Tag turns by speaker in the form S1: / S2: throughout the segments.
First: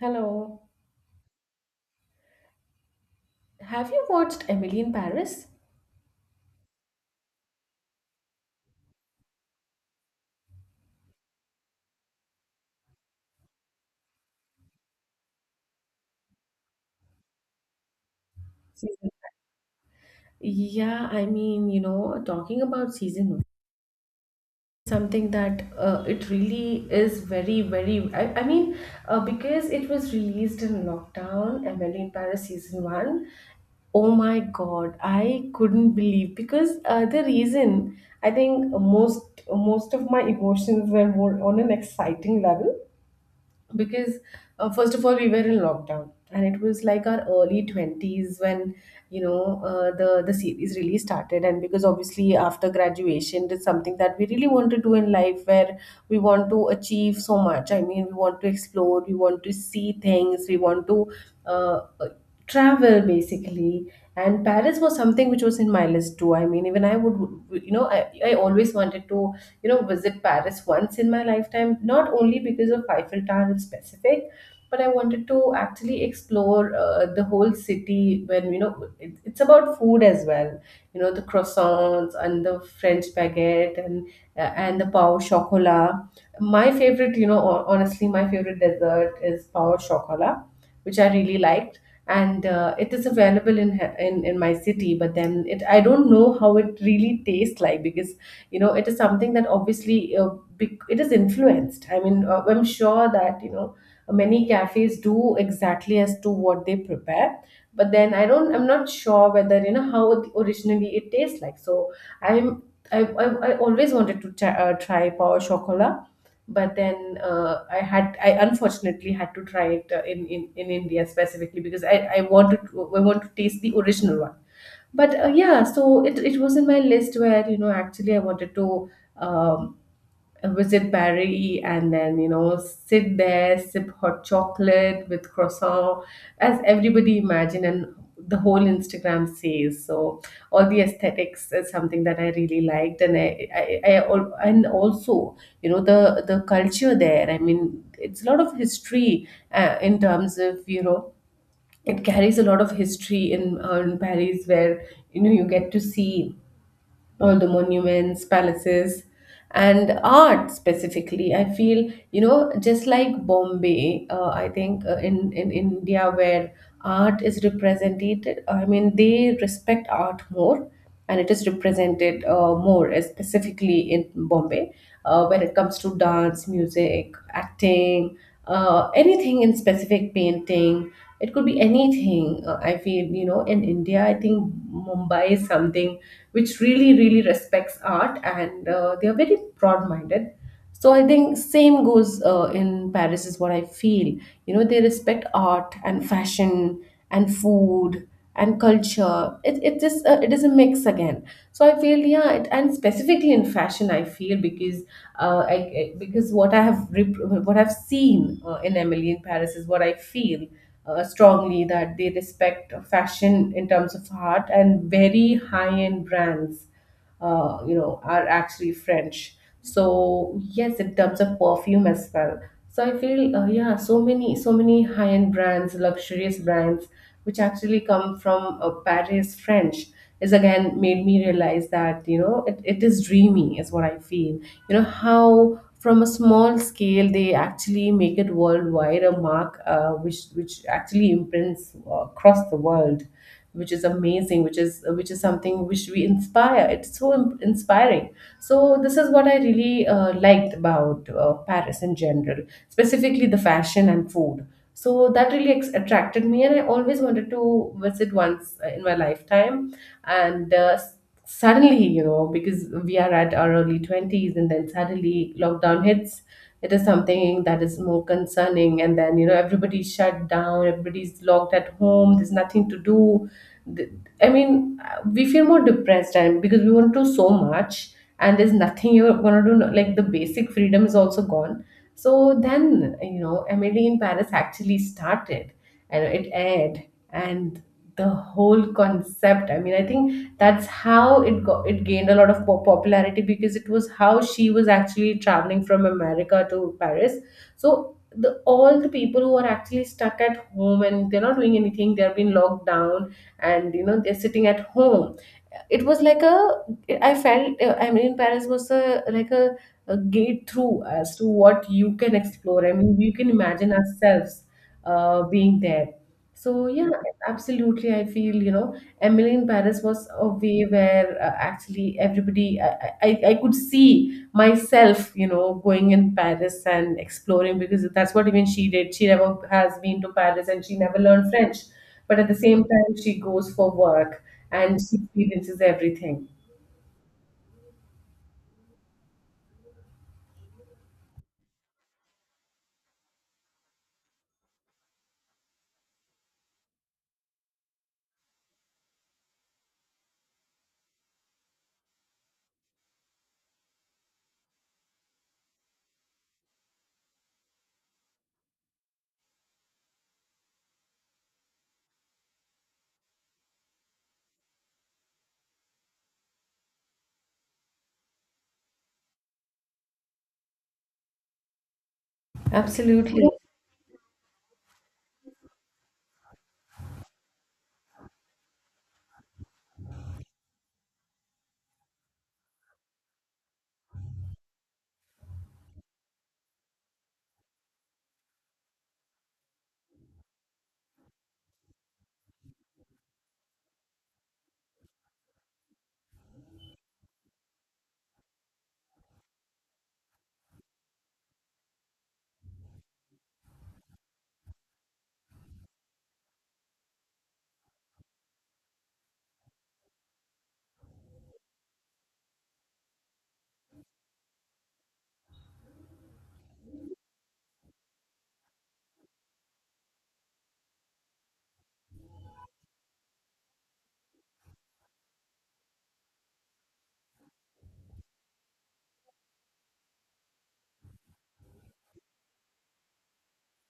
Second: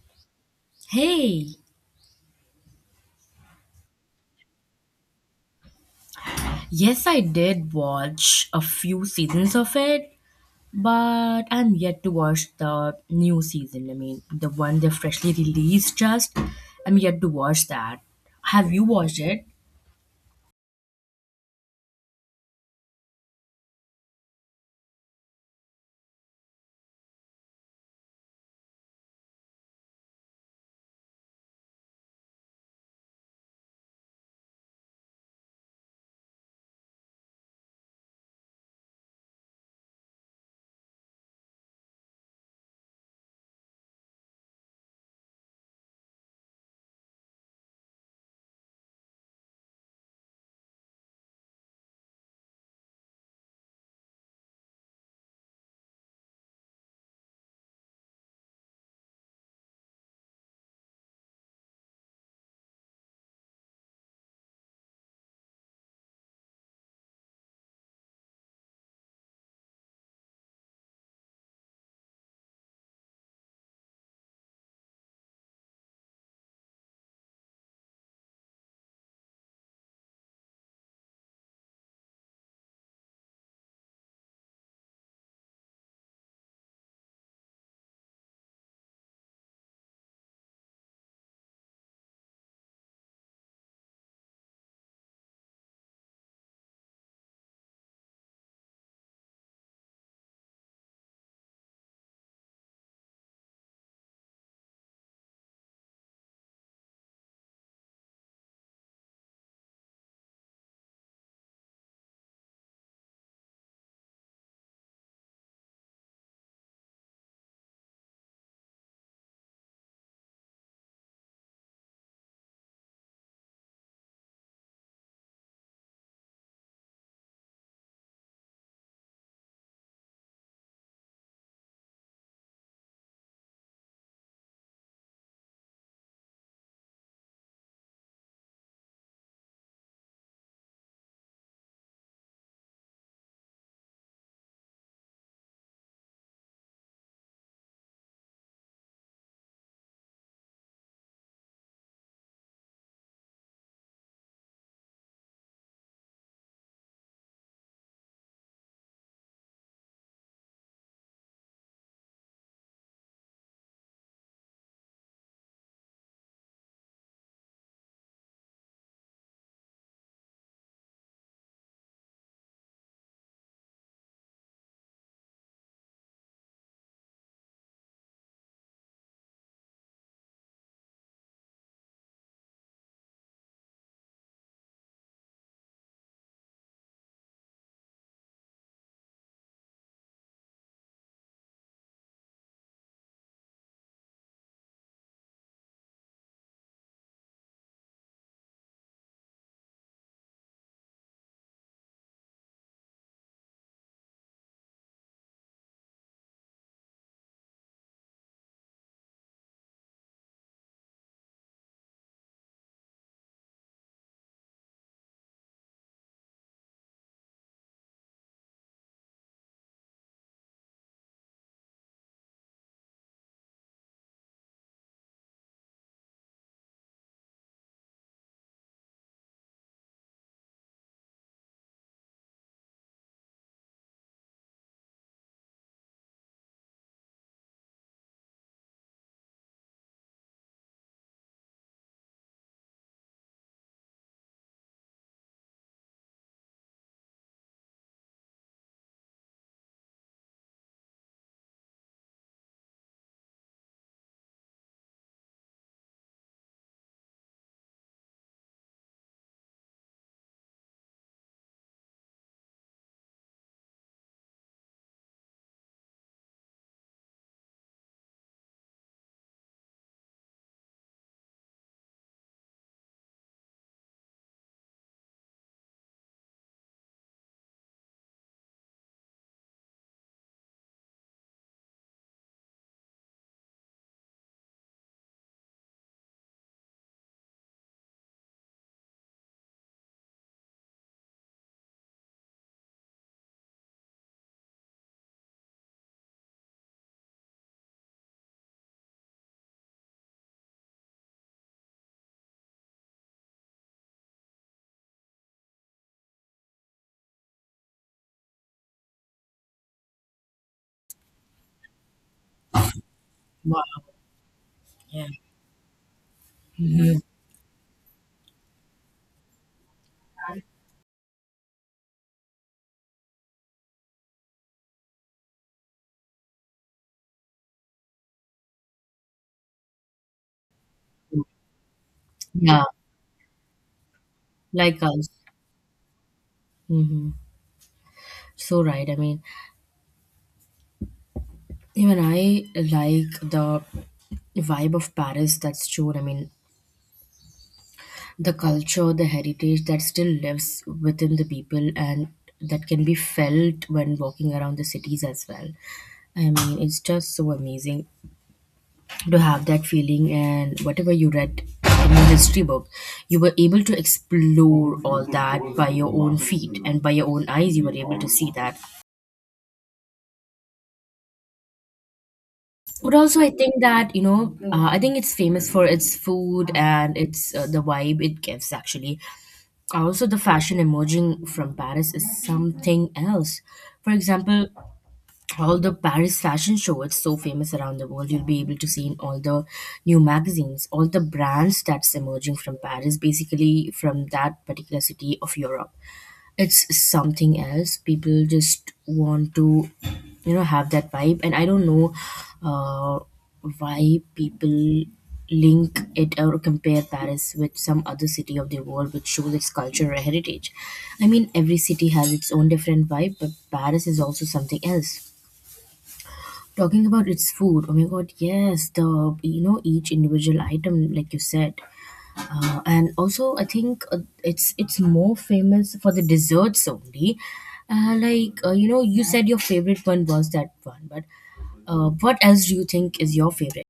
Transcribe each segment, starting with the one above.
S1: Hello.
S2: Hey,
S1: Have you watched Emily in Paris?
S2: yes, I did watch a few seasons of it, but I'm yet to watch the new season. I mean, the one they freshly released just. I'm yet to watch that. Have you
S1: Season.
S2: watched it?
S1: Yeah, I mean, you know, talking about season one, something that it really is very, very. I mean, because it was released in lockdown, Emily in Paris season one. Oh my God, I couldn't believe because the reason I think most of my emotions were more on an exciting level because first of all we were in lockdown and it was like our early 20s when you know the series really started, and because obviously after graduation it's something that we really want to do in life, where we want to achieve so much. I mean, we want to explore, we want to see things, we want to uh, uh, travel basically. And Paris was something which was in my list too. I mean, even I would, you know, I always wanted to, you know, visit Paris once in my lifetime, not only because of Eiffel Tower in specific, but I wanted to actually explore the whole city. When you know it, it's about food as well, you know, the croissants and the French baguette and the pau chocolat. My favorite, you know, honestly, my favorite dessert is pau chocolat, which I really liked, and it is available in, in my city. But then it, I don't know how it really tastes like, because you know it is something that obviously it is influenced. I mean, I'm sure that, you know, many cafes do exactly as to what they prepare. But then I don't, I'm not sure whether you know how it originally it tastes like. So I'm I always wanted to try, try power chocolate, but then I had, I unfortunately had to try it in, in India specifically, because I wanted to, I want to taste the original one. But yeah, so it was in my list where you know actually I wanted to um, visit Paris and then, you know, sit there, sip hot chocolate with croissant, as everybody imagine and the whole Instagram says. So all the aesthetics is something that I really liked, and and also, you know, the culture there. I mean, it's a lot of history in terms of, you know. It carries a lot of history in Paris, where you know you get to see all the monuments, palaces, and art specifically. I feel, you know, just like Bombay, I think in India, where art is represented. I mean, they respect art more, and it is represented more, specifically in Bombay, when it comes to dance, music, acting, anything in specific, painting, it could be anything. I feel, you know, in India, I think Mumbai is something which really respects art, and they are very broad minded. So I think same goes in Paris, is what I feel. You know, they respect art and fashion and food and culture. It is a, it is a mix again. So I feel, yeah, it, and specifically in fashion I feel, because because what I have what I've seen in Emily in Paris is what I feel strongly, that they respect fashion in terms of art, and very high end brands you know, are actually French. So yes, in terms of perfume as well. So I feel, yeah, so many so many high end brands, luxurious brands, which actually come from Paris, French, is again made me realize that you know it, it is dreamy is what I feel. You know, how from a small scale they actually make it worldwide a mark, which actually imprints across the world, which is amazing, which is, which is something which we inspire. It's so inspiring. So this is what I really liked about Paris in general, specifically the fashion and food. So that really attracted me, and I always wanted to visit once in my lifetime. And suddenly, you know, because we are at our early 20s and then suddenly lockdown hits, it is something that is more concerning. And then you know everybody's shut down, everybody's locked at home, there's nothing to do. th- I mean, we feel more depressed, and because we want to do so much and there's nothing you're gonna do. No- Like the basic freedom is also gone. So then, you know, Emily in Paris actually started and it aired, and the whole concept. I mean, I think that's how it got, it gained a lot of popularity, because it was how she was actually traveling from America to Paris. So the all the people who are actually stuck at home and they're not doing anything, they are been locked down, and you know they're sitting at home. It was like a, I felt, I mean, Paris was a, like a gate through as to what you can explore. I mean, you can imagine
S2: Wow.
S1: ourselves
S2: Yeah.
S1: being there. So yeah, absolutely, I feel, you know, Emily in Paris was a way where actually everybody, I I could see myself, you know, going in Paris and exploring, because that's what even she did. She never has been to Paris and she never learned French, but at the same
S2: Yeah,
S1: time she goes for work, and
S2: like
S1: she
S2: us.
S1: experiences everything.
S2: Hmm. So right. I mean, even I like the vibe of Paris that's shown. I mean, the culture, the heritage that still lives within the people and that can be felt when walking around the cities as well. I mean, it's just so amazing to have that feeling, and whatever you read in your history book, you were able to explore all that by your own feet and by your own eyes, you were able to see that. But
S1: Absolutely.
S2: also, I think that, I think it's famous for its food and its the vibe it gives actually. Also, the fashion emerging from Paris is something else. For example, all the Paris fashion show, it's so famous around the world. You'll be able to see in all the new magazines, all the brands that's emerging from Paris, basically from that particular city of Europe, it's something else. People just want to, you know, have that vibe, and I don't know uh, why people link it or compare Paris with some other city of the world which shows its culture or heritage. I mean, every city has its own different vibe, but Paris is also something else. Talking about its food, oh my god, yes, the, you know, each individual item like you said, and also, I think it's more famous for the desserts only. You know, you said your favorite one was that one, but what else do you think is your favorite?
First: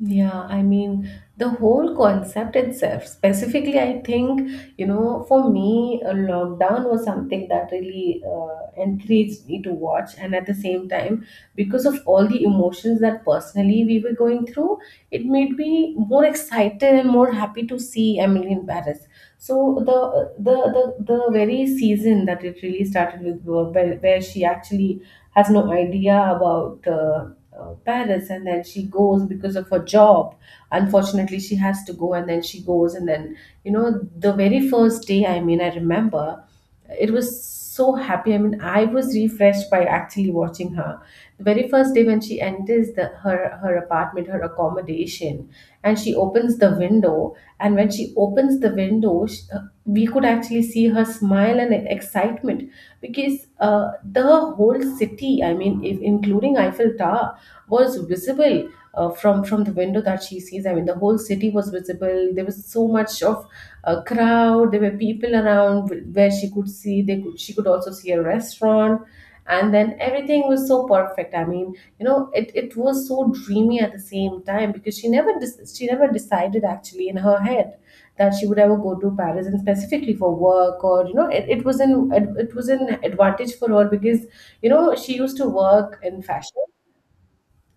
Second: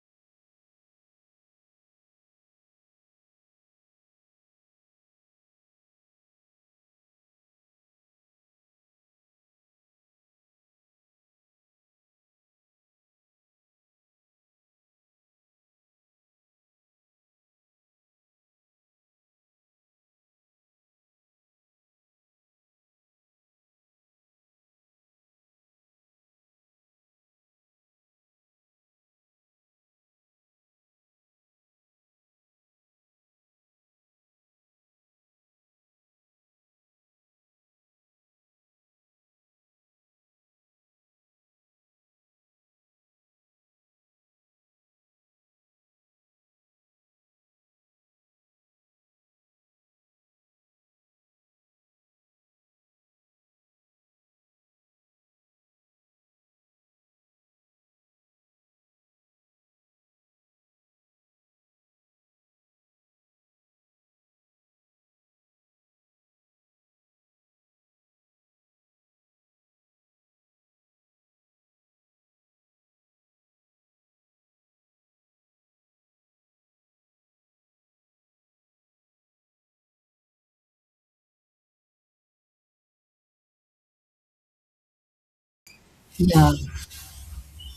S1: Yeah, I mean, the whole concept itself, specifically, I think, you know, for me, a lockdown was something that really encouraged me to watch. And at the same time, because of all the emotions that personally we were going through, it made me more excited and more happy to see Emily in Paris. So the very season that it really started with, where she actually has no idea about Paris, and then she goes because of her job. Unfortunately, she has to go, and then she goes. And then, you know, the very first day, I mean, I remember it was so happy. I mean, I was refreshed by actually watching her. The very first day when she enters the, her apartment, her accommodation, and she opens the window. And when she opens the window, sh we could actually see her smile and excitement, because the whole city, I mean, if, including Eiffel Tower, was visible from the window that she sees. I mean, the whole city was visible. There was so much of a crowd. There were people around where she could see. They could, she could also see a restaurant, and then everything was so perfect. I mean, you know, it was so dreamy at the same time, because she never she never decided actually in her head that she would ever go to Paris, and specifically for work. Or you know it, it was an, it was an advantage for her, because you know she used to work in
S2: Yeah,
S1: fashion,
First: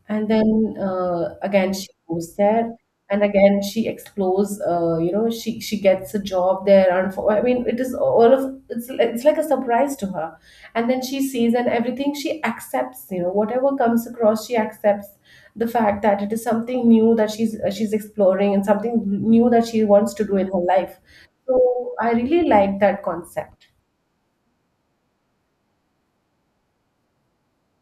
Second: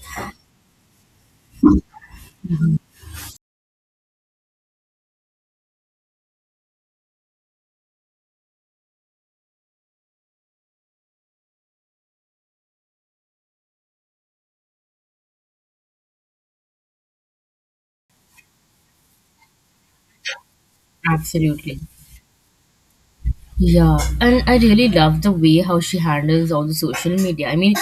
S1: and then again she goes there, and again she explores. You know, she gets a job there. And for, I mean, it is all of it's like a surprise to her. And then she sees, and everything she accepts. You know, whatever comes across, she accepts the fact that it is something new that she's exploring, and something new that she wants to do in her life.
S2: absolutely.
S1: So I really like that concept.
S2: Yeah, and I really love the way how she handles all the social media.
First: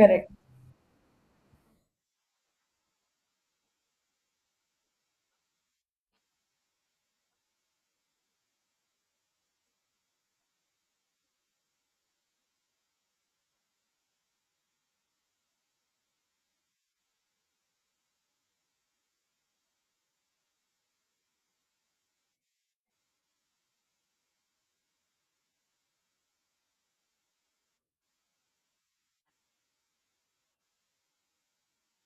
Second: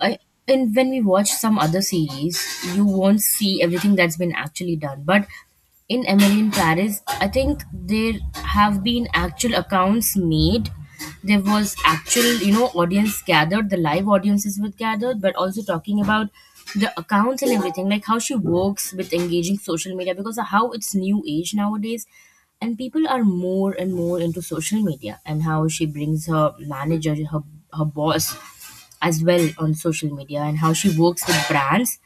S2: I, and when we watch some other series, you won't see everything that's been actually done. But in Emily in Paris, I think there have been actual accounts made. There was actual, you know, audience gathered, the live audiences were gathered, but also talking about the accounts and everything, like how she works with engaging social media because of how it's new age nowadays and people are more and more into social media, and how she brings her manager, her boss as well on social media and how she works with brands.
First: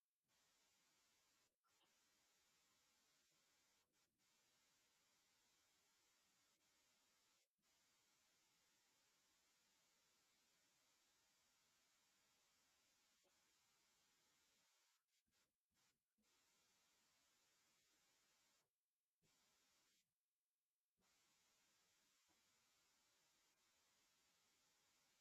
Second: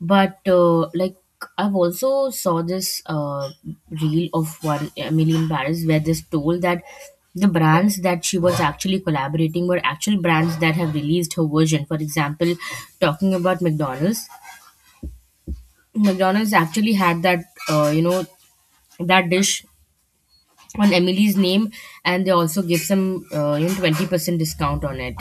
S2: But like, I've also saw this reel of one Emily in Paris where this told that the brands that she was actually collaborating were actual brands that have released her version. For example, talking about McDonald's, McDonald's actually had that, uh, you know that dish on Emily's name, and they also give some, you know, 20% discount on it,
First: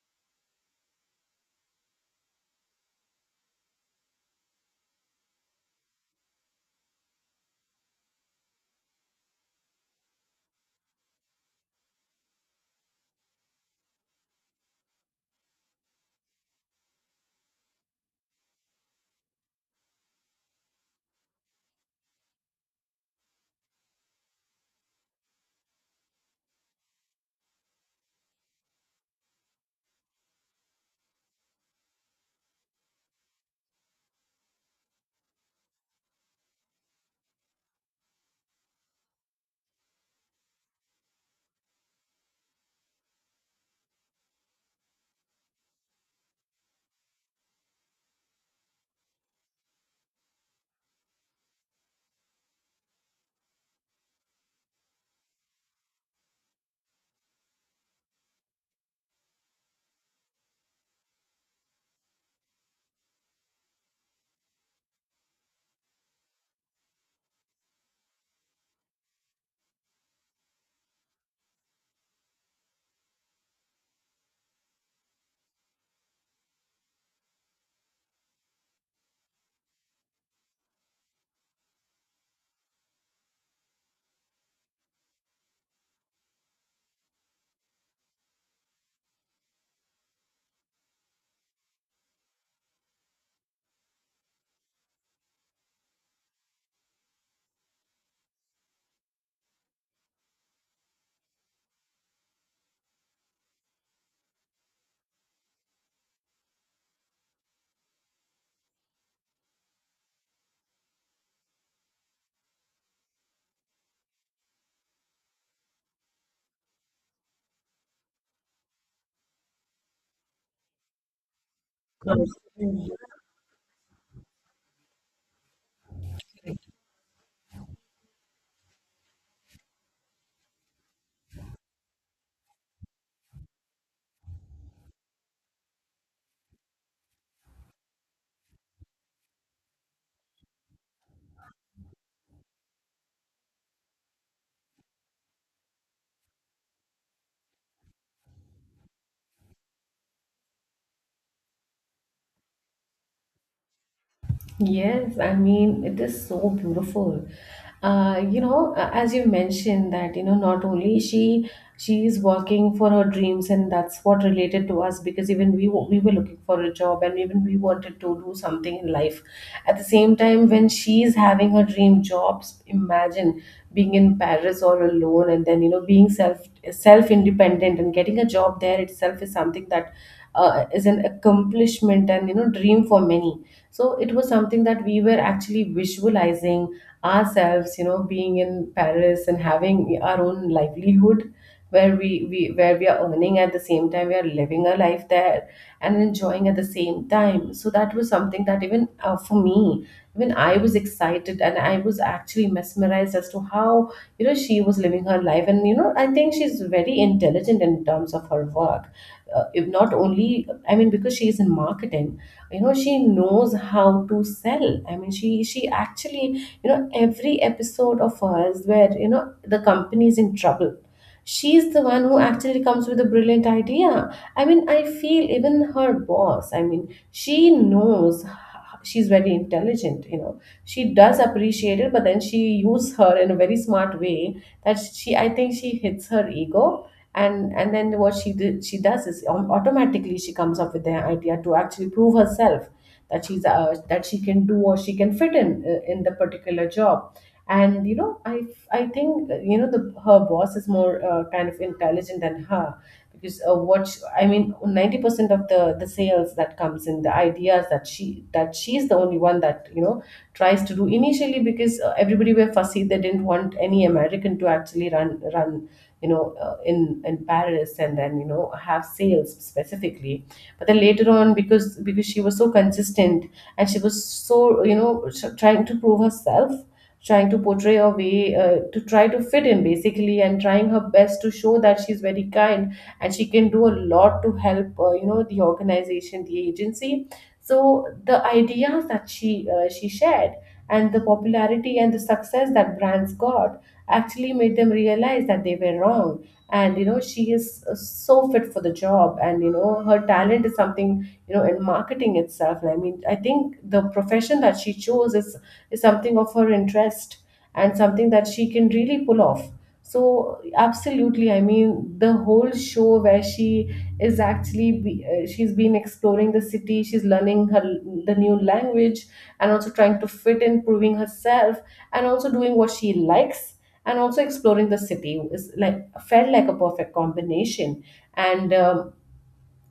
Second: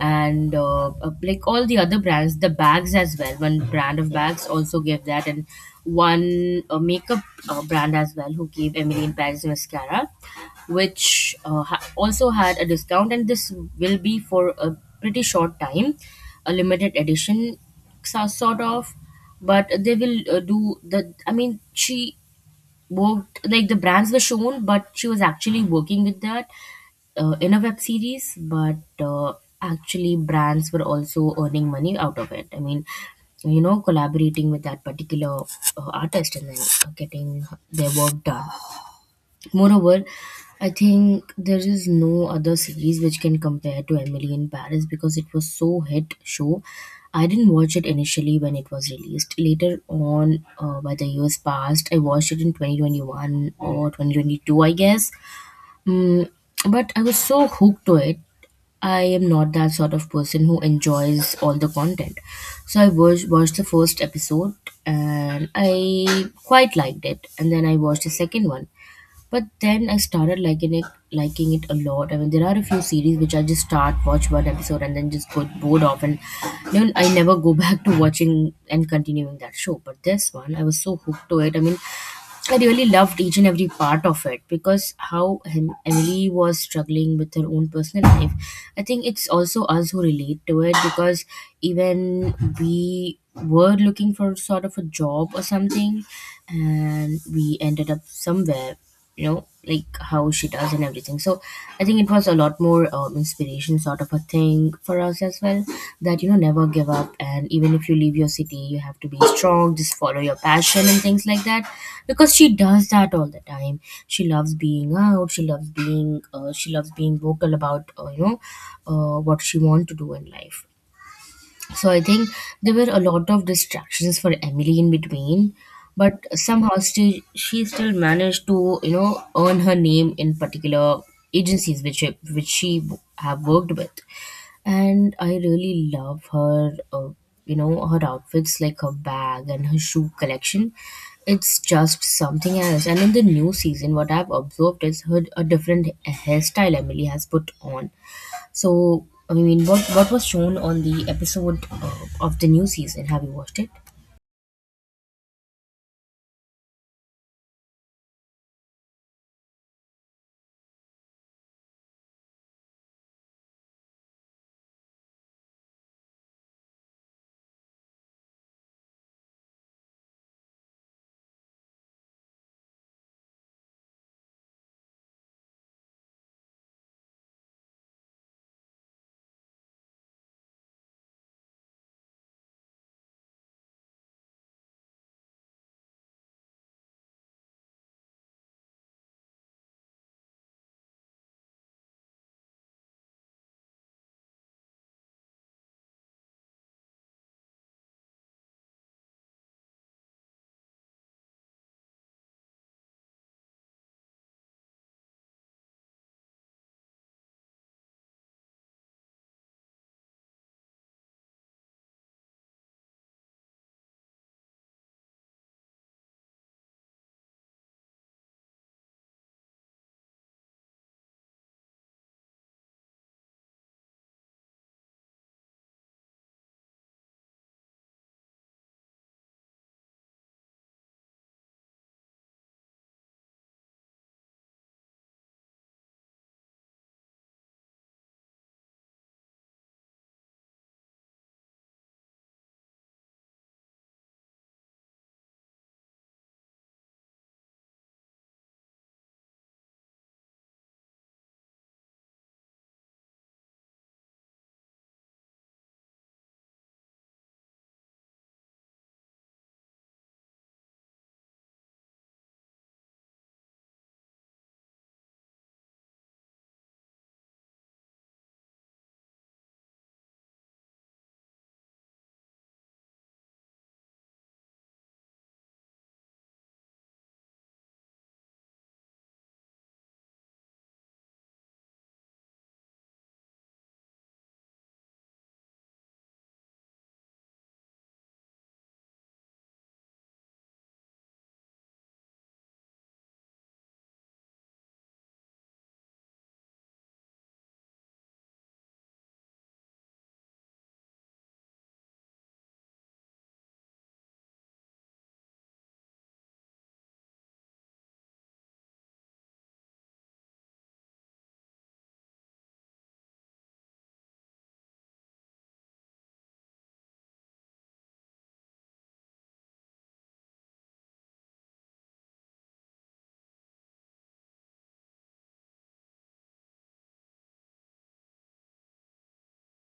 S2: and like all the other brands, the bags as well. One brand of bags also gave that, and one makeup brand as well who gave Emily in Paris mascara, which also had a discount, and this will be for a pretty short time, a limited edition sort of. But they will, do the, I mean, she worked, like the brands were shown, but she was actually working with that in a web series. But actually brands were also earning money out of it. I mean, you know, collaborating with that particular artist and then getting their work done. Moreover, I think there is no other series which can compare to Emily in Paris because it was so hit show. I didn't watch it initially when it was released. Later on, by the years passed, I watched it in 2021 or 2022, I guess. Mm, but I was so hooked to it. I am not that sort of person who enjoys all the content. So I watched, watched the first episode and I quite liked it. And then I watched the second one. But then I started liking it a lot. I mean, there are a few series which I just start watch one episode and then just get bored of, and then I never go back to watching and continuing that show. But this one, I was so hooked to it. I mean, I really loved each and every part of it because how Emily was struggling with her own personal life. I think it's also us who relate to it because even we were looking for sort of a job or something, and we ended up somewhere, you know, like how she does and everything. So I think it was a lot more inspiration sort of a thing for us as well, that, you know, never give up, and even if you leave your city, you have to be strong, just follow your passion and things like that, because she does that all the time. She loves being out, she loves being vocal about, what she want to do in life. So I think there were a lot of distractions for Emily in between, but somehow she still managed to, you know, earn her name in particular agencies which she have worked with, and I really love her. You know, her outfits, like her bag and her shoe collection, it's just something else. And in the new season, what I've observed is her a different hairstyle Emily has put on. So, I mean, what was shown on the episode of the new season? Have you watched it?
S1: Yes, I mean, it is so beautiful. You know, as you mentioned that, you know, not only she is working for her dreams, and that's what related to us, because even we we were looking for a job, and even we wanted to do something in life. At the same time, when she is having her dream jobs, imagine being in Paris all alone and then, being self independent and getting a job there itself is something that is an accomplishment and, dream for many, so it was something that we were actually visualizing ourselves, being in Paris and having our own livelihood, where we where we are earning. At the same time, we are living our life there and enjoying at the same time. So that was something that even for me, even I was excited and I was actually mesmerized as to how, she was living her life. And I think she's very intelligent in terms of her work. If not only, I mean, because she is in marketing, she knows how to sell. I mean, she actually, every episode of hers where, the company is in trouble, she's the one who actually comes with a brilliant idea. I mean, I feel even her boss, I mean, she knows she's very intelligent. You know, she does appreciate it, but then she uses her in a very smart way, that she, I think she hits her ego. And then what she did she does is automatically she comes up with the idea to actually prove herself, that she's that she can do, or she can fit in the particular job. And I think, the her boss is more kind of intelligent than her. Because what sh I mean, 90% of the sales that comes in, the ideas that she, that she's the only one that, tries to do initially. Because everybody were fussy, they didn't want any American to actually run, in Paris, and then have sales specifically. But then later on, because she was so consistent, and she was so, trying to prove herself, trying to portray a way, to try to fit in basically, and trying her best to show that she's very kind, and she can do a lot to help, the organization, the agency. So the ideas that she shared, and the popularity and the success that brands got, actually made them realize that they were wrong. And you know, she is so fit for the job, and you know, her talent is something, you know, in marketing itself. And I mean, I think the profession that she chose is something of her interest, and something that she can really pull off. So absolutely, I mean, the whole show where she is actually she's been exploring the city, she's learning her the new language, and also trying to fit in, proving herself, and also doing what she likes, and also exploring the city, is like, felt like a perfect combination. And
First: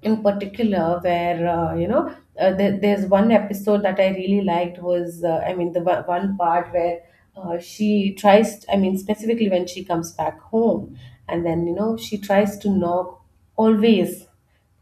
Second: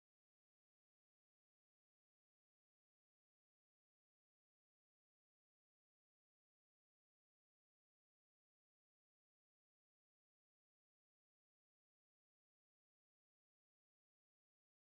S1: in particular where, there's one episode that I really liked, was I mean, the one part where she tries, I mean specifically when she comes back home, and then you know she tries to knock always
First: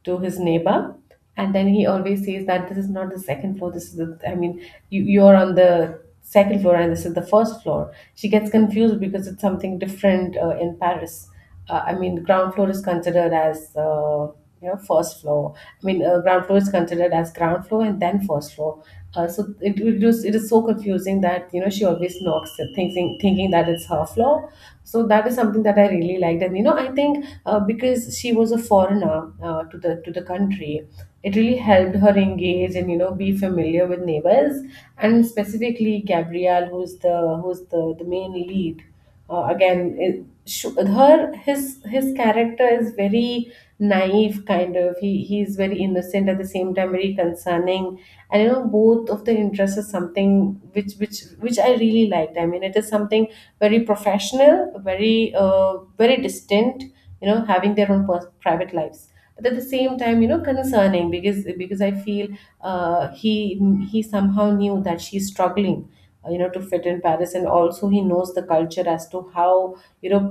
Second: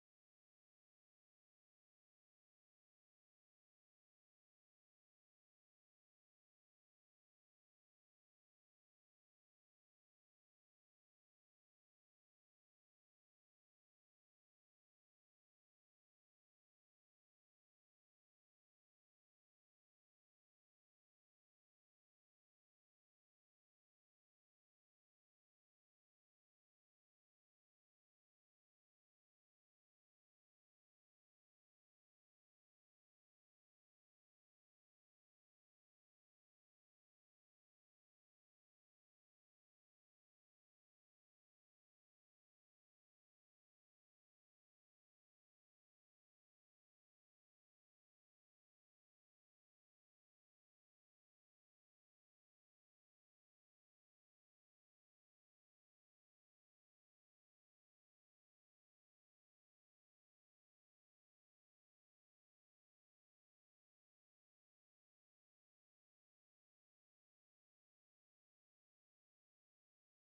S1: to his neighbor. And then he always says that this is not the second floor, this is the, I mean, you're on the second floor and this is the first floor. She gets confused because it's something different in Paris. I mean, ground floor is considered as first floor. I mean, ground floor is considered as ground floor, and then first floor. So it is so confusing that you know she always knocks, thinking that it's her floor. So that is something that I really liked, and you know I think because she was a foreigner to the country, it really helped her engage, and you know be familiar with neighbors, and specifically Gabrielle, who's the who's the main lead. Again, her his character is very naive kind of. He's very innocent at the same time, very concerning. And you know both of the interests is something which which I really liked. I mean, it is something very professional, very very distant, you know, having their own private lives. But at the same time, you know, concerning, because I feel uh, he he somehow knew that she's struggling you know, to fit in Paris, and also he knows the culture as to how, you know,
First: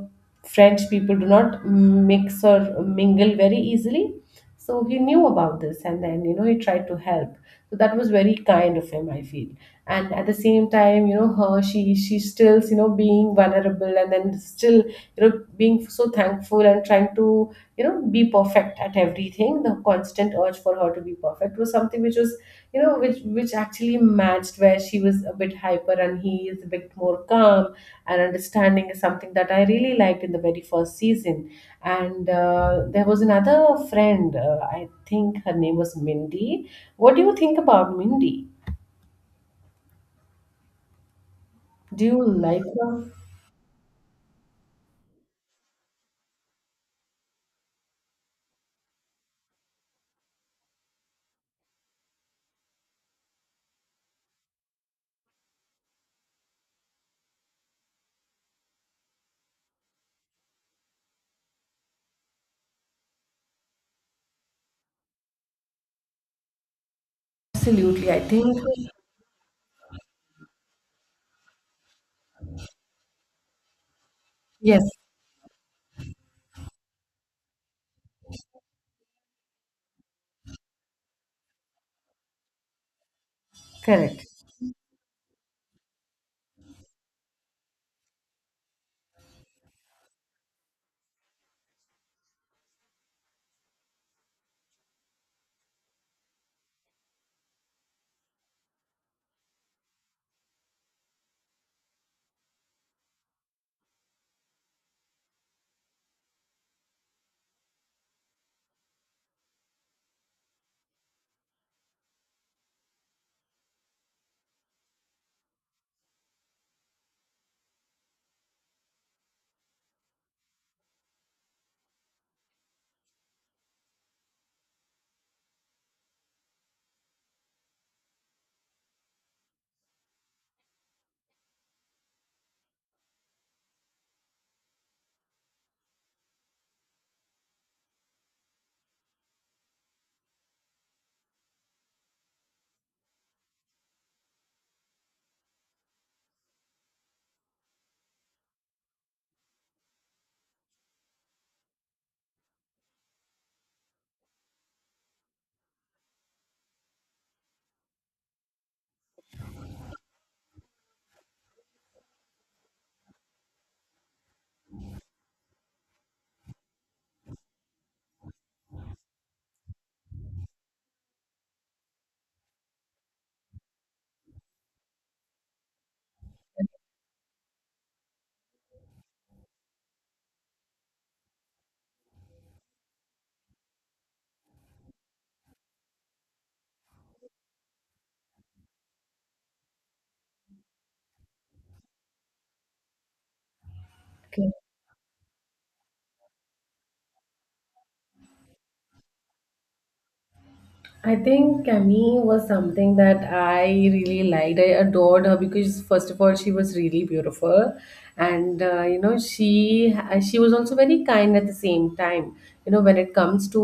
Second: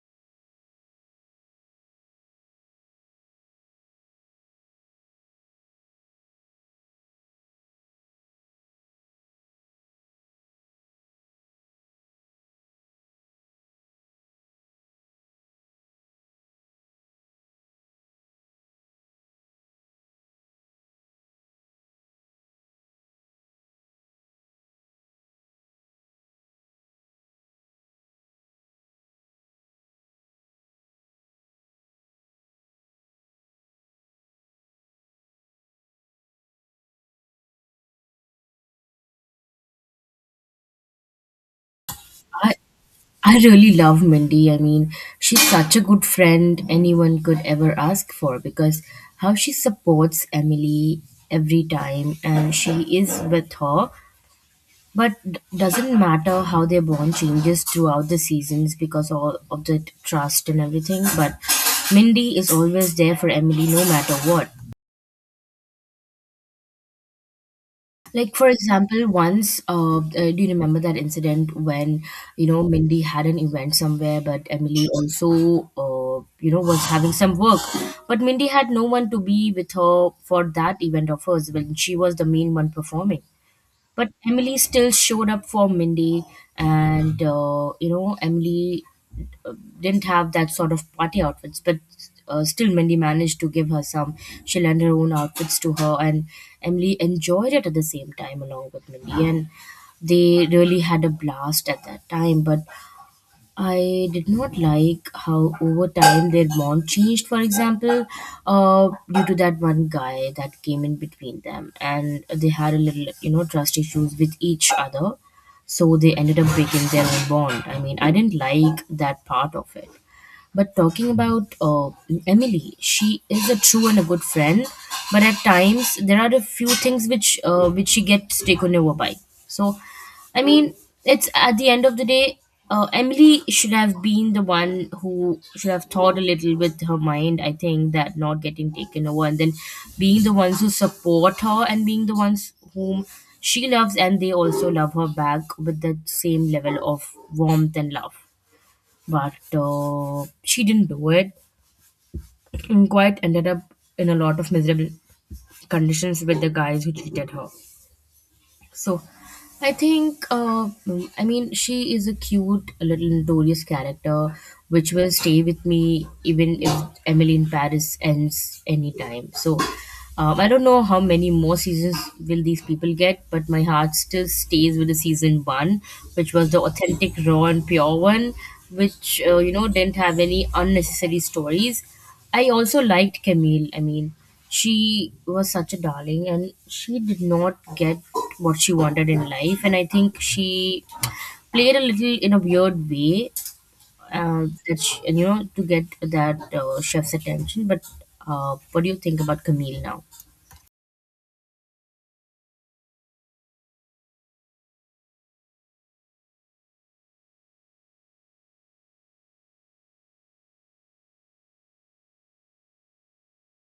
S1: French people do not mix or mingle very easily. So he knew about this, and then you know he tried to help. So that was very kind of him, I feel. And at the same time, you know, her, she stills, you know, being vulnerable, and then still, you know, being so thankful and trying to, you know, be perfect at everything. The constant urge for her to be perfect was something which was, you know, which actually matched, where she was a bit hyper and he is a bit more calm and understanding, is something that I really liked in the very first season. And there was another friend, I think her name was Mindy. What do you think about Mindy? Do you
S2: I
S1: like her?
S2: I really love Mindy. I mean, she's such a good friend anyone could ever ask for because how she supports Emily every time and she is with her. But doesn't matter how their bond changes throughout the seasons because all of the trust and everything. But Mindy is always there for Emily no matter what.
S1: Absolutely, I
S2: Like, for
S1: think.
S2: example, once, do you remember that incident when, you know, Mindy had an event somewhere, but
S1: Yes.
S2: Emily also, you know, was having some work, but Mindy had no one to be with her for that event of hers when she was the main one performing, but
S1: Correct.
S2: Emily still showed up for Mindy, and you know, Emily uh, didn't have that sort of party outfits, but still Mindy managed to give her some. She lent her own outfits to her, and Emily enjoyed it at the same time along with Mindy, and they really had a blast at that time. But I did not like how over time their bond changed, for example, due to that one guy that came in between them and they had a little, you know, trust issues with each other. So they ended up breaking their own bond. I mean, I didn't like that part of it. But talking about Emily, she is a true and a good friend, but at times there are a few things which she gets taken over by. So, I mean, it's at the end of the day, Emily should have been the one who should have thought a little with her mind. I think that, not getting taken over, and then being the ones who support her and being the ones whom she loves and they also love her back with the same level of warmth and love, but she didn't do it and quite ended up in a lot of miserable conditions with the guys who cheated her. So I think, I mean, she is a cute little notorious character which will stay with me even if Emily in Paris ends anytime. So I don't know how many more seasons will these people get, but my heart still stays with the season one, which was the authentic, raw, and pure one, which, you know, didn't have any unnecessary stories. I also liked Camille. I mean, she was such a darling, and she did not get what she wanted in life, and I think she played a little in a weird way, that she, and, you know, to get that chef's attention. But what do you think about Camille now?
S1: I think Camille was something that I really liked. I adored her because first of all, she was really beautiful, and you know she was also very kind at the same time. You know when it comes to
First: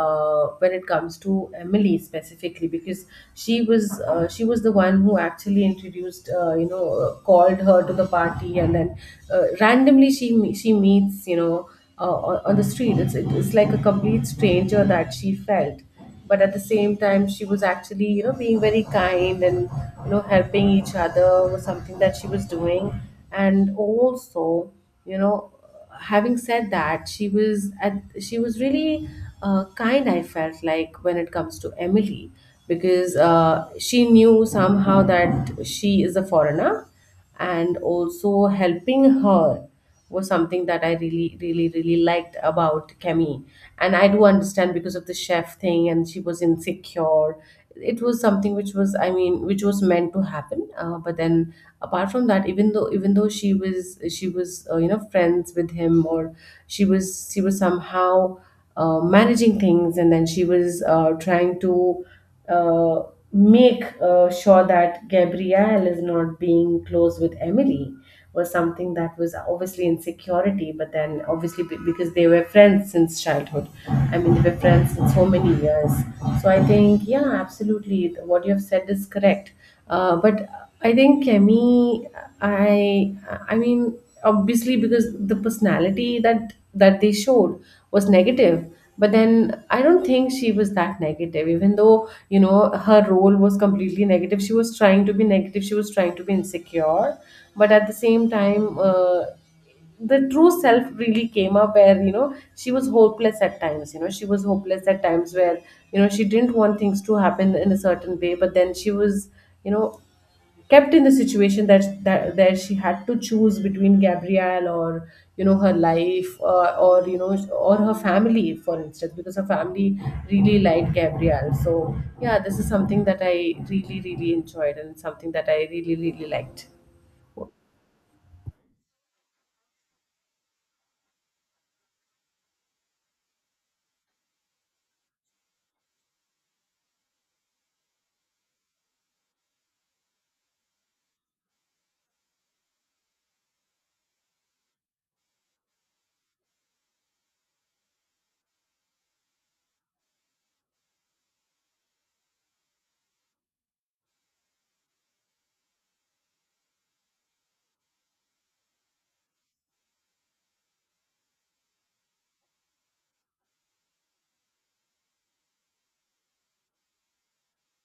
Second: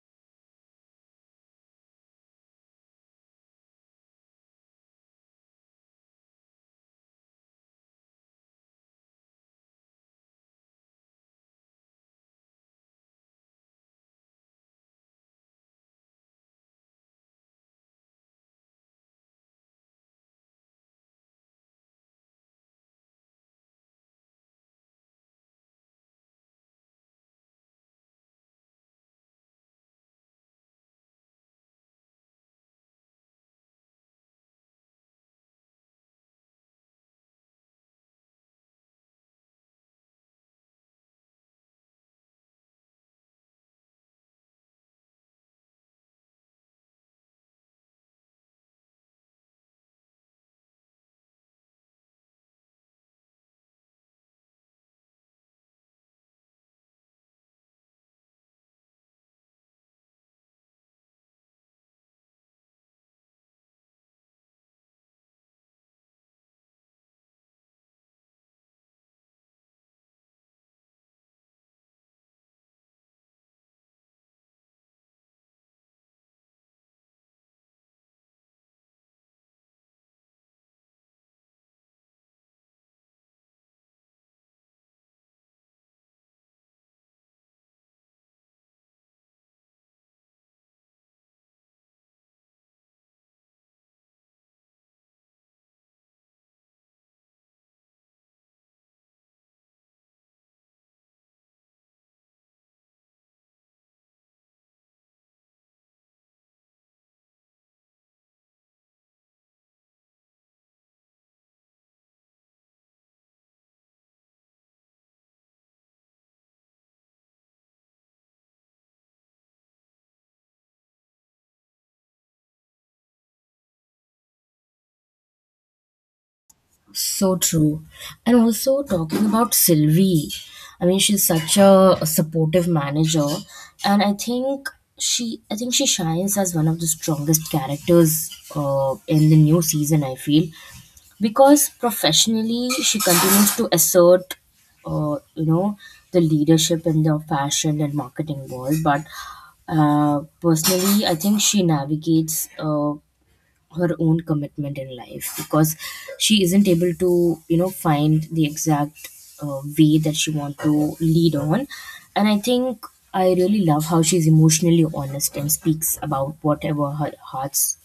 S1: when it comes to Emily specifically, because she was the one who actually introduced, called her to the party, and then randomly she meets, you know, on the street. It's like a complete stranger that she felt. But at the same time, she was actually, you know, being very kind, and you know helping each other was something that she was doing. And also, you know, having said that, she was really kind, I felt, like when it comes to Emily. Because she knew somehow that she is a foreigner, and also helping her was something that I really, really, really liked about Kemi. And I do understand, because of the chef thing, and she was insecure. It was something which was, I mean, which was meant to happen. But then, apart from that, even though she was, you know, friends with him, or she was somehow managing things, and then she was trying to uh, make sure that Gabrielle is not being close with Emily, was something that was obviously insecurity. But then obviously because they were friends since childhood. I mean, they were friends since so many years. So I think, yeah, absolutely, what you've said is correct. But I think Kemi, I I mean, obviously because the personality that they showed was negative. But then I don't think she was that negative, even though you know her role was completely negative. She was trying to be negative. She was trying to be insecure, but at the same time, the true self really came up, where you know she was hopeless at times, you know she was hopeless at times, where you know she didn't want things to happen in a certain way, but then she was, you know, kept in the situation that that she had to choose between Gabrielle, or you know her life, or you know or her family, for instance, because her family really liked Gabrielle. So yeah, this is something that I really really enjoyed, and something that I really really liked.
S2: So true. And also talking about Sylvie, I mean she's such a supportive manager, and I think she shines as one of the strongest characters in the new season, I feel, because professionally she continues to assert uh, you know the leadership in the fashion and marketing world. But personally, I think she navigates her own commitment in life because she isn't able to find the exact way that she want to lead on. And I think I really love how she's emotionally honest and speaks about whatever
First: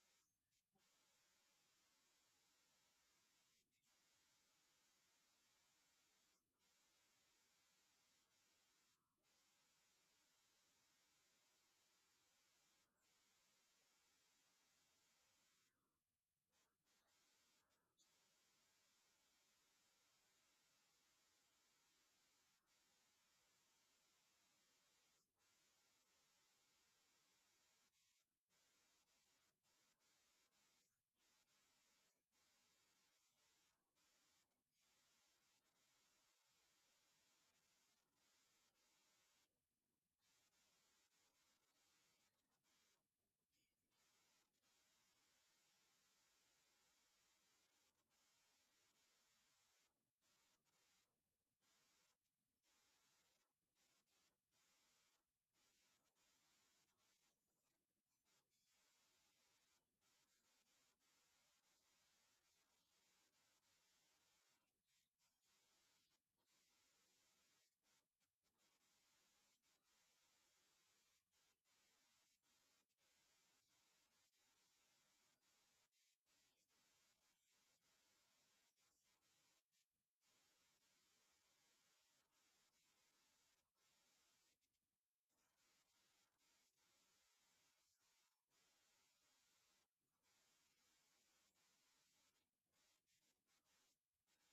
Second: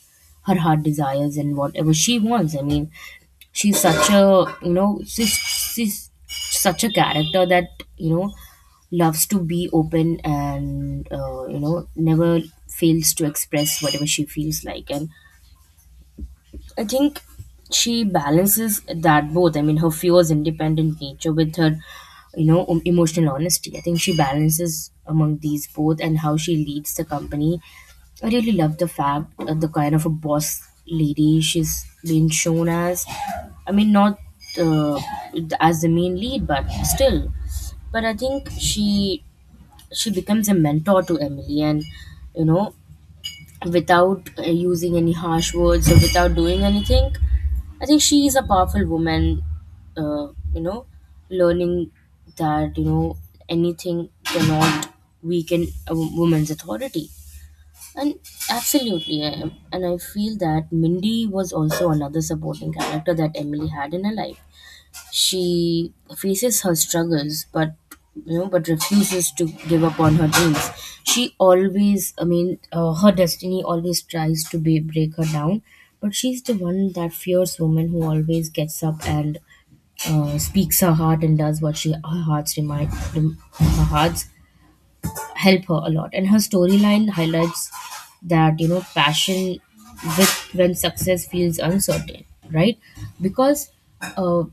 S2: her heart desires and whatever she wants. I mean, she's such a she's such a character that you know loves to be open and never fails to express whatever she feels like. And I think she balances that both. I mean, her fierce, independent nature with her, emotional honesty. I think she balances among these both and how she leads the company. I really love the fact, the kind of a boss lady she's been shown as. I mean, not uh, as the main lead, but still. But I think she becomes a mentor to Emily, and you know, without using any harsh words or without doing anything, I think she is a powerful woman, uh, you know, learning that, anything cannot weaken a woman's authority. And absolutely, and I feel that Mindy was also another supporting character that Emily had in her life. She faces her struggles, but but refuses to give up on her dreams. She always, I mean, her destiny always tries to break her down, but she's the one, that fierce woman who always gets up and speaks her heart and does what she her heart's help her a lot. And her storyline highlights that, passion with when success feels uncertain, right? Because uh,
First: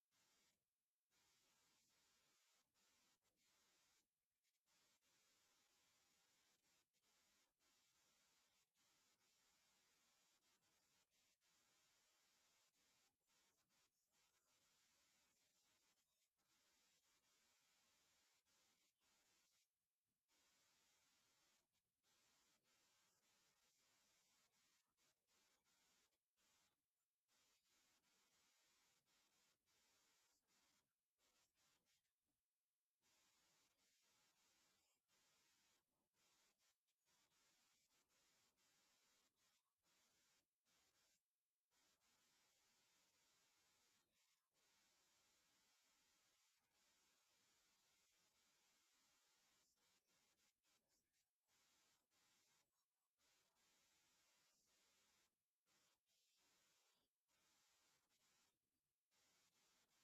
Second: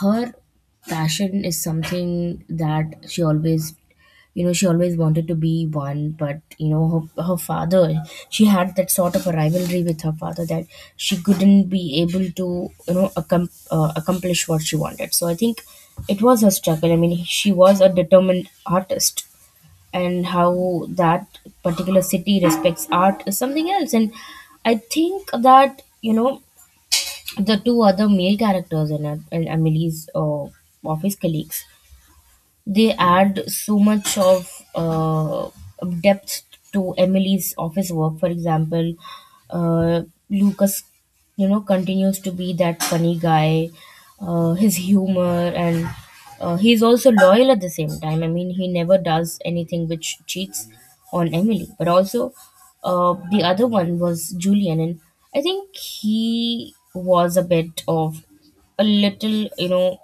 S2: her passion is something that she always, she always wanted to be one. But her father, she had that sort of a rivalry with her father, that she couldn't be able to accomplish what she wanted. So I think it was her struggle. I mean, she was a determined artist, and how that particular city respects art is something else. And I think that the two other male characters in it, and emily's office colleagues, they add so much of uh, depth to Emily's office work. For example, uh, Lucas, continues to be that funny guy, his humor, and he's also loyal at the same time. I mean, he never does anything which cheats on Emily. But also, the other one was Julian, and I think he was a bit of a little,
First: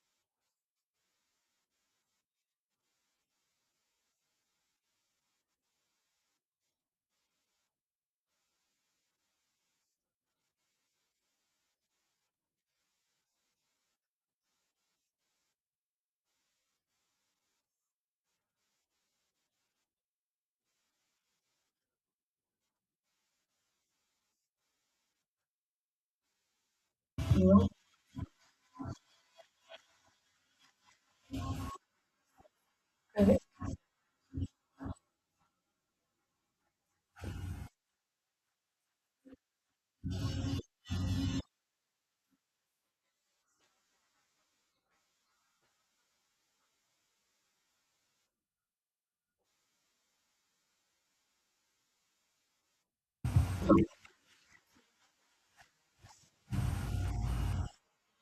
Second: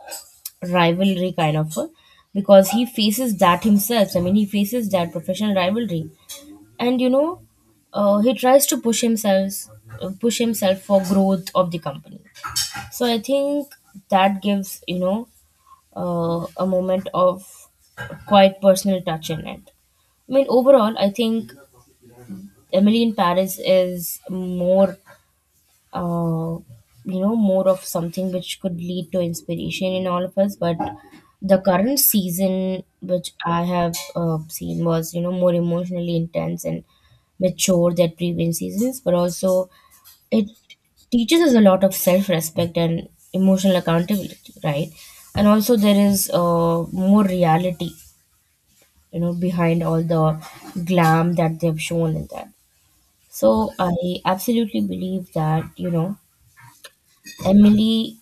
S2: rivalry kind of, because he faces that himself. I mean, he faces that professional rivalry, and he tries to push himself, push himself for growth of the company. So I think that gives, a moment of quite personal touch in it. I mean, overall, I think Emily in Paris is more uh, more of something which could lead to inspiration in all of us. But the current season, which I have seen, was more emotionally intense and mature than previous seasons, but also it teaches us a lot of self-respect and emotional accountability, right? And also there is more reality behind all the glam that they've shown in that. So I absolutely believe that emily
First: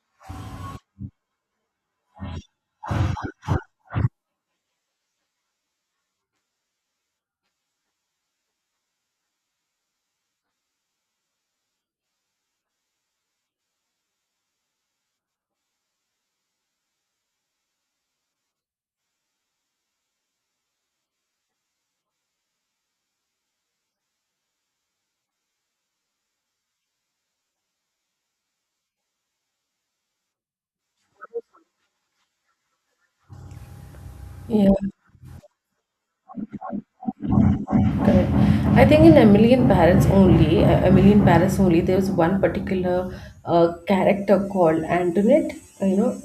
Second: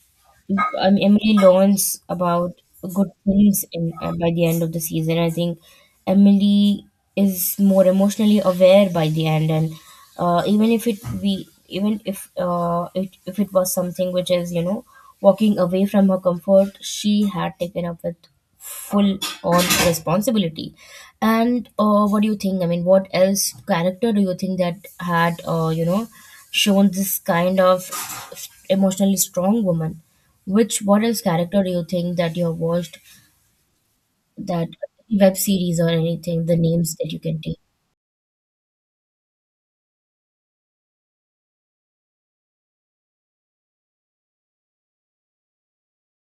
S2: Emily learns about good things in by the end of the season. I think Emily is more emotionally aware by the end, and even if it we even if if it was something which is walking away from her comfort, she had taken up with full on responsibility. And what do you think? I mean, what else character do you think that had shown this kind of emotionally strong woman? Which what else character do you think that you have watched
S1: Yeah.
S2: that web series or anything, the names that you can take?
S1: Correct. I think in Emily in Paris only, Emily in Paris only, there was one particular character called Antoinette. You know,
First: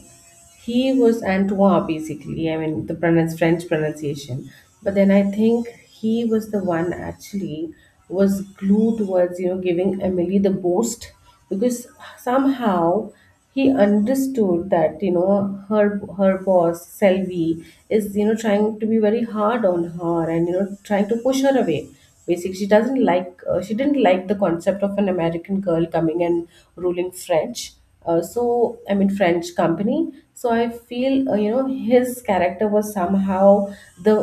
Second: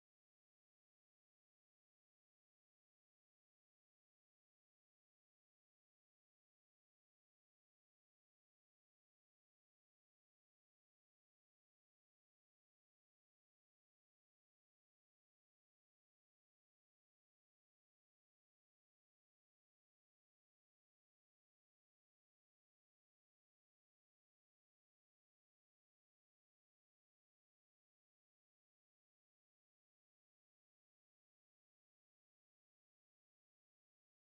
S1: he was Antoine basically. I mean, the pronounce French pronunciation. But then I think he was the one actually was glued towards, you know, giving Emily the boost. Because somehow he understood that, you know, her her boss Selvi is, you know, trying to be very hard on her, and you know trying to push her away. Basically, she doesn't like she didn't like the concept of an American girl coming and ruling French. So I mean French company. So I feel, his character was somehow the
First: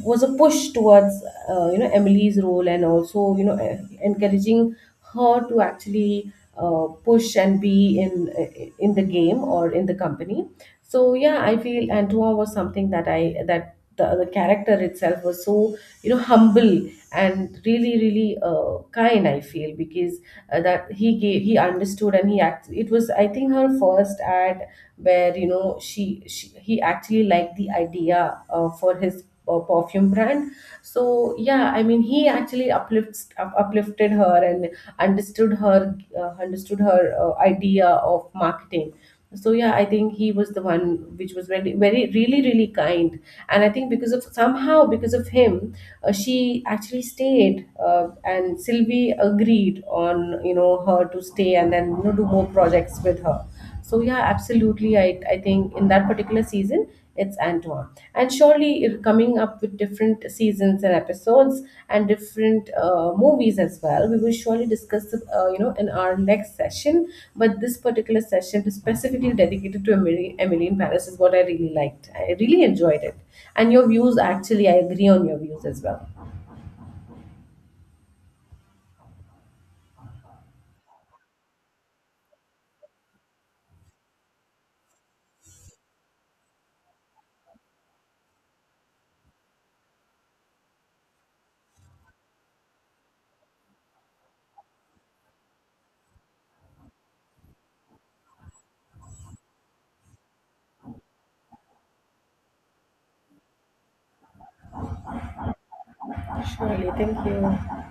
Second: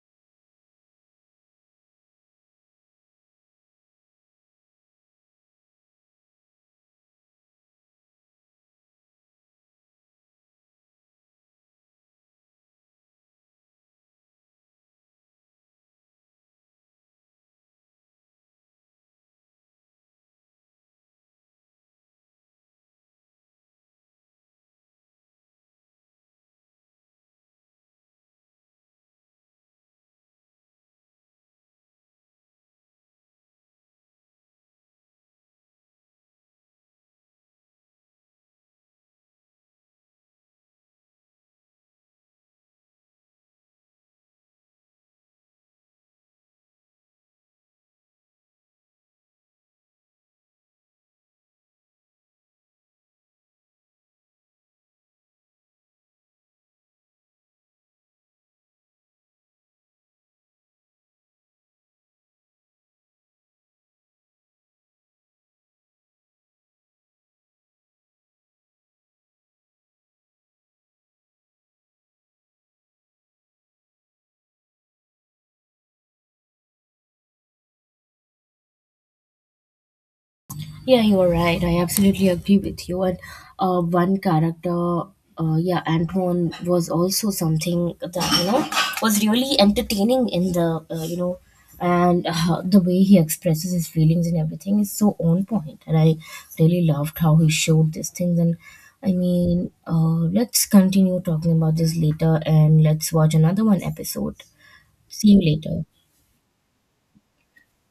S1: was a push towards you know Emily's role, and also, you know, encouraging her to actually push and be in the game or in the company. So yeah, I feel Antoine was something that I, that the character itself was so, you know, humble and really really kind. I feel because that he gave, he understood, and he act. It was, I think, her first ad where you know she he actually liked the idea for his perfume brand. So yeah, I mean, he actually uplifted her, and understood her, understood her idea of marketing. So yeah, I think he was the one which was very very really really kind. And I think because of, somehow because of him, she actually stayed, and Sylvie agreed on, you know, her to stay, and then you know do more projects with her. So yeah, absolutely. I think in that particular season, it's Antoine, and surely it coming up with different seasons and episodes and different movies as well, we will surely discuss, in our next session. But this particular session is specifically dedicated to Emily in Paris, is what I really liked. I really enjoyed it, and your views, actually I agree on your views as well.
S2: Yeah, you're right. I absolutely agree with you. And one character, yeah, Antoine was also something that was really entertaining in the, and the way he expresses his feelings and everything is so on point. And I really loved how he showed these things. And I mean, let's continue talking about this later, and let's watch another one episode. See you later.
S1: Surely, thank you.